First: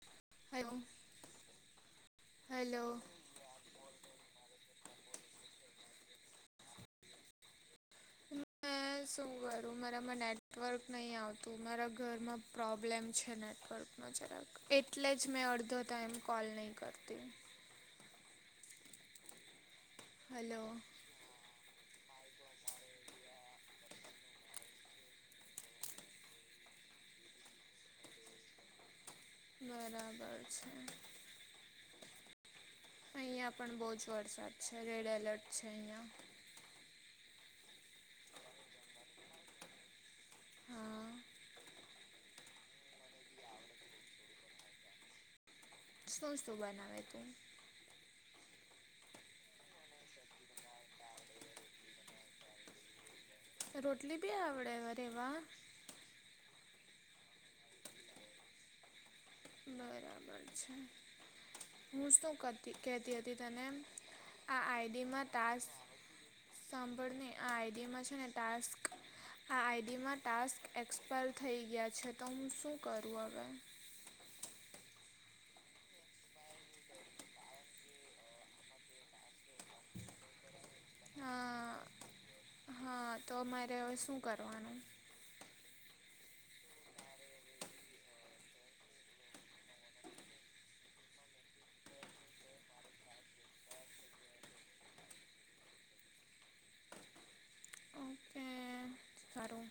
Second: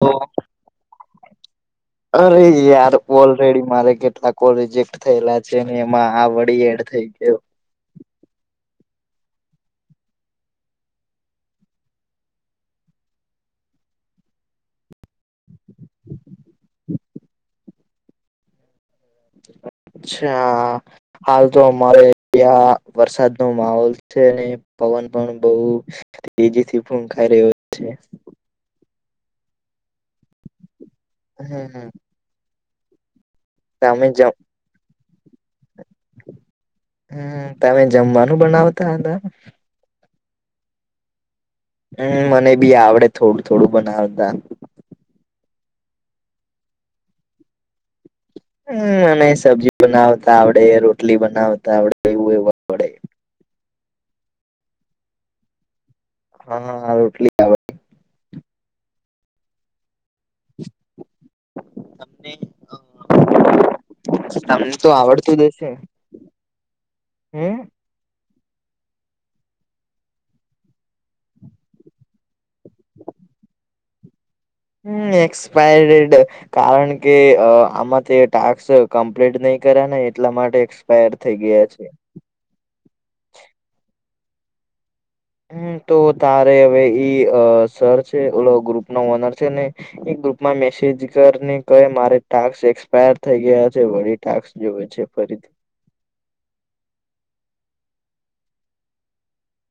હ [inaudible] હેલો. અરે હેલો યાર ઓલરેેડી મારે કેટલાક કો રિજેક્ટ થયેલા છે ને એમાં આ વડી એડ થઈ ગયો. મે શું કરું મારામાં નેટવર્ક નહીં આવતું મારા ઘરમાં પ્રોબ્લેમ છે નેટવર્ક અચ્છા એમ એટલે જ મેં અડધો ટાઈમ કોલ નહીં કરતી. [inaudible] હલો અચ્છા હાલ તો અમારેં ત્યાં વરસાદ નો માહોલ છે અને પવન પણ બહું તેજીથી ફૂકાઈ રહ્યો છે. બરાબર છે. હમ હમ. અહિયાં પણ બહુ તમે જ જમ વરસાદ છે રેડ એલર્ટ છે અહિયાં. હમ તને જમવાનું બનાવતા હતા. હા હમ મને બી આવડે થોડું થોડું બનાવતા. શું શું બનાવે તું. હમ મને સબ્જી બનાવતા આવડે રોટલી બનાવતા આવડે એવું આવડે રોટલી બી આવડે અરે વાહ. હા હા હા રોટલી આ બરાબર છે. હું શું કતી કહેતી તમને હતી તને આ તમને તો આઈડીમાં આવડતું જ તાસ હશે સાંભળને આ હમ આઈડિયામાં છે ને ટાસ્ક આ આઈડીમાં ટાસ્ક એક્સપાયર થઈ ગયા છે તો હું શું કરું હવે. હમ એક્સપાયર્ડ કારણ કે આમાં તે ટક્સ કમ્પ્લીટ નહી કર્યા ને એટલા માટે એક્સપાયર થઈ ગયા હા છે હા તો મારે હવે શું કરવાનું. હમ તો તારે હવે ઈ સર છે ઓલો ગ્રુપ ન ઓનર છે ને એક ગ્રુપમાં મેસેજ કરીને ક મારે ટાસ્ક એક્સપાયર થઈ ગયા છે વળી. ટાસ્ક જોવે છે ફરી. ઓકે સારું.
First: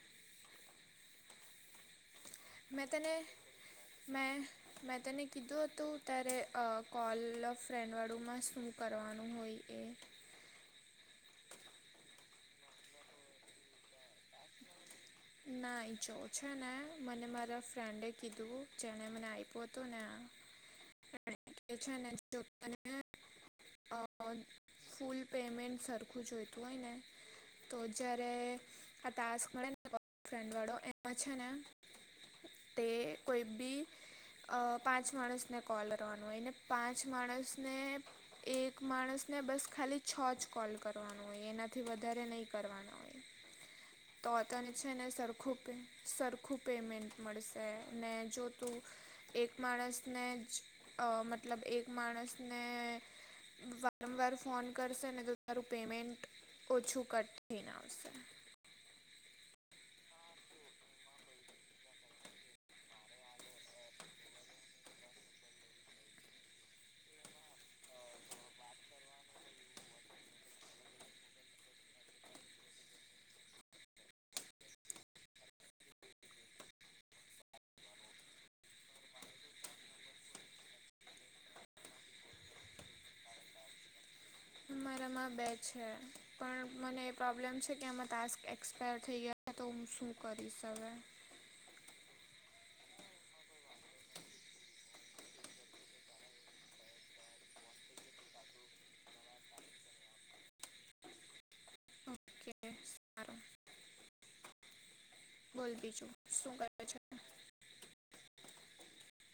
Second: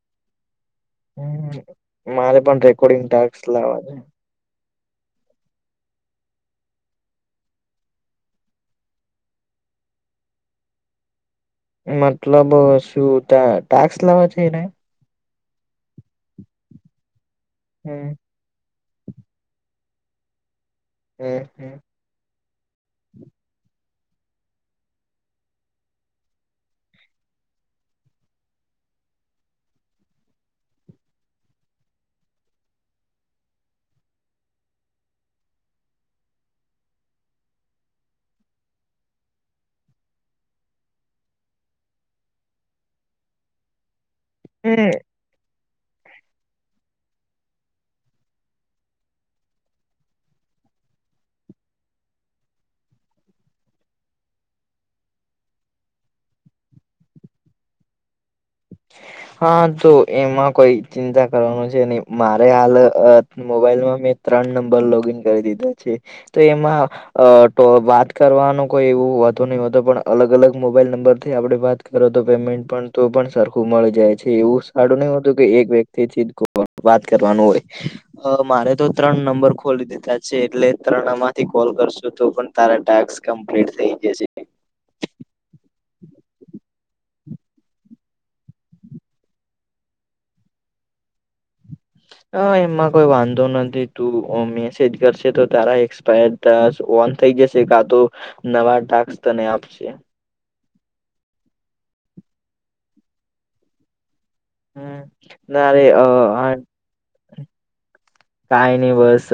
હ મારે પણ મેં રેકોર્ડિંગ તને ટાક્સ લાવવા છે મેં મેં તને કીધું હતું ત્યારે કોલ ફ્રેન્ડવાળુંમાં શું કરવાનું હોય એ મતલબ શું ત્યા ટેક્સ લેવા છે એને ના ઈ જોવ છે ને મને મારા હમ ફ્રેન્ડે કીધું ચણે મને આ આવીપતો ને આ હમ હમ [unintelligible] અ ફૂલ પેમેન્ટ સરખું જોઈતું હોય ને તો જયારે આ તશ મળેને ફ્રેન્ડ વાળો એમાં છે ને તે કોઈ ભી અ પાંચ માણસને કોલ કરવાવાનું હોયને પાંચ માણસને એક માણસને બસ ખાલી છ જ કોલ કરવાનો હોય એનાથી વધારે નહી કરવાના હોય [inaudible] તો તને હમ છે ને સરખું પે સરખું પેમેન્ટ મળશે ને જો તું એક માણસને જ મતલબ એક માણસને વારંવાર ફોન કરશે ને તમારું પેમેન્ટ ઓછું કટ થઈ ને આવશે હા તો એમાં કોઈ ચિંતા કરવાનું છે નહી મારે હાલ મોબાઈલમાં મેં ત્રણ નંબર લોગીન કરી દીધા છે તો એમાં અ તો વાત કરવાનો કોઈ એવું હોતો નહી હોતો પણ અલગ અલગ મોબાઈલ નંબર થી આપડણે વાત તો પેમેન્ટ પણ તો પણ સારું મળી જાય છે એવું સારું નહ હોતું કે એક વ્યક્તિ થી વાત કરવાનું હોય હ મારે તો ત્રણ નંબર ખોલી દીધા છે એટલે ત્રણમાંથી કોલ કરશું તો પણ તારા ટાસ્ક કમ્પ્લીટ થઈ જશે મારામાં બે છે પણ મને એ પ્રોબ્લેમ છે કે આમાં ટાસ્ક એક્સપાયર થઈ ગયા તો હ શું કરીસ હવે? હ એમમાં કોઈ વાંધો નથી તું મેસેજ કરશે તો તારા એક્સપાયર્ડ ઓન થઈ જશે કા તો નવા ટાક તને આપશે ઓકે સારું હમ બોલ નારે અ બીજું શું કરે છે કઈ નહી બસ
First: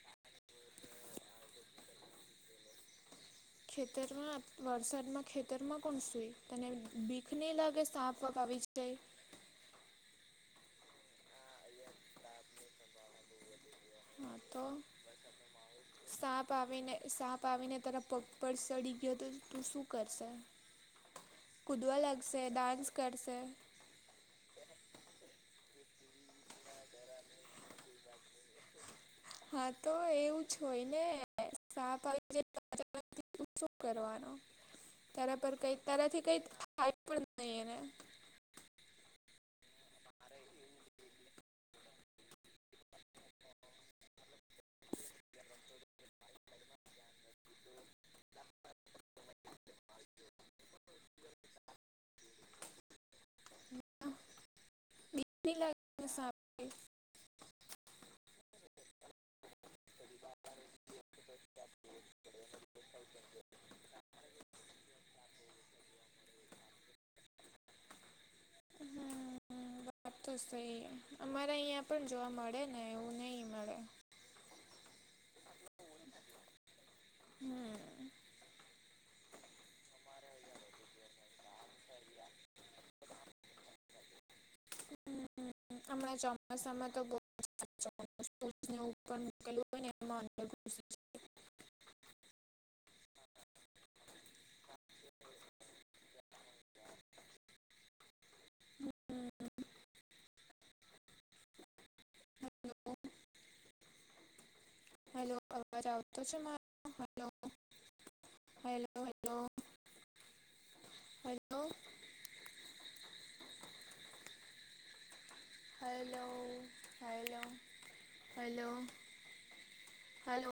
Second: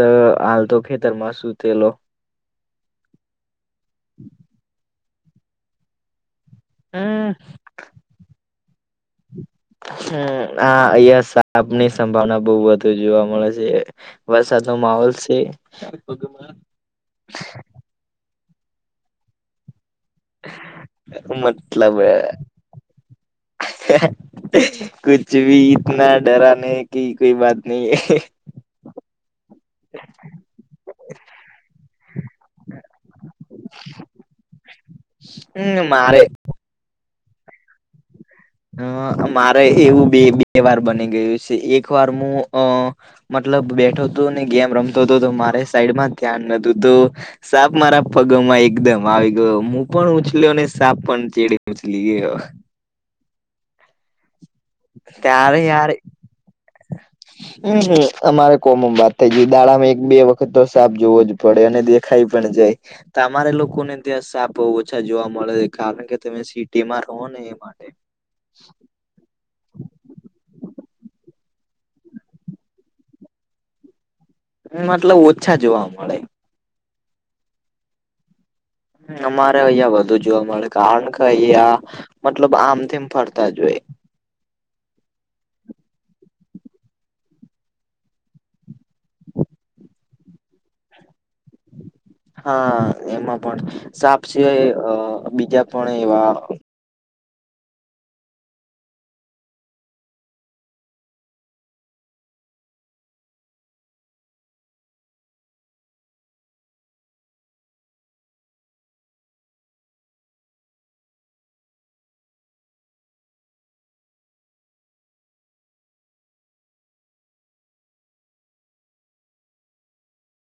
હાલ તો ખેતર માં સુતેલો ખેતરમાં વરસાદમાં ખેતરમાં કોણ સુઈ તને હમ ભીખની લાગે સાપ આપવા આવી આવી છે હમ આ અહિયાં સાાપ ની સંભાવના બહુ વધુ જોવા મળે છે હા તો વરસાદનો માહોલ છે સાપ આવીને સાપ આવીને તારા પર સડી ગયા તો ત શું? કરશે મતલબ કુદવા લાગશે ડાન્સ કરશે? કુછ ભી ઇતના ડરાને કે કોઈ બાત નહી હૈ. હા તો એવું જ હોય ને [unintelligible] તારા પર કઈ મારે તારાથી કઈ થાય પણ નઈ એને હ મારે એવું બે બે વાર બની ગયું છે એક વાર હું અ મતલબ બેઠો હતો ને ગેમ રમતો હતો તો મારે સાઈડમાં ધ્યાન નતું તો સાપ મારા પગોમાં એકદમ આવી ગયો હું પણ ઉછલ ને સાપ પણ ચડીે ઉછલી ગયો. બીક નહીં ત્યારે યાર લાગે સાપથી હમમ અમારે કોમમ વાત થઈ ગ દાળામાં એક બે વખત તો સાફ જોવો જ પડે ને દેખાઈ પણ જાય તમારે લોકો ને ત્યાં સાપ ઓછા જોવા મળે છે કારણ કે તમે સિટીમાં રહો ને એ માટે [inaudible] આ તો શે અમારે અહીંયા પણ જોવા મળે ને એવું નહીં મળે મતલબ ઓછા જોવા મળે. હમ અમારે અહિયાં વધુ જોવા મળે કારણ કે અહયા મતલબ આમ તેમ ફરતા જ હોય હમણાં ચોમાસામાં તો બો [unintelligible] હોય ને [unintelligible] હા એમાં પણ સાપ સિવાય બીજા પણ એવા જાય હેલો તો છે hello hello hello hello hello hello hello hello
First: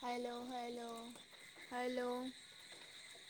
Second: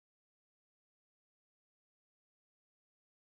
hello hello hello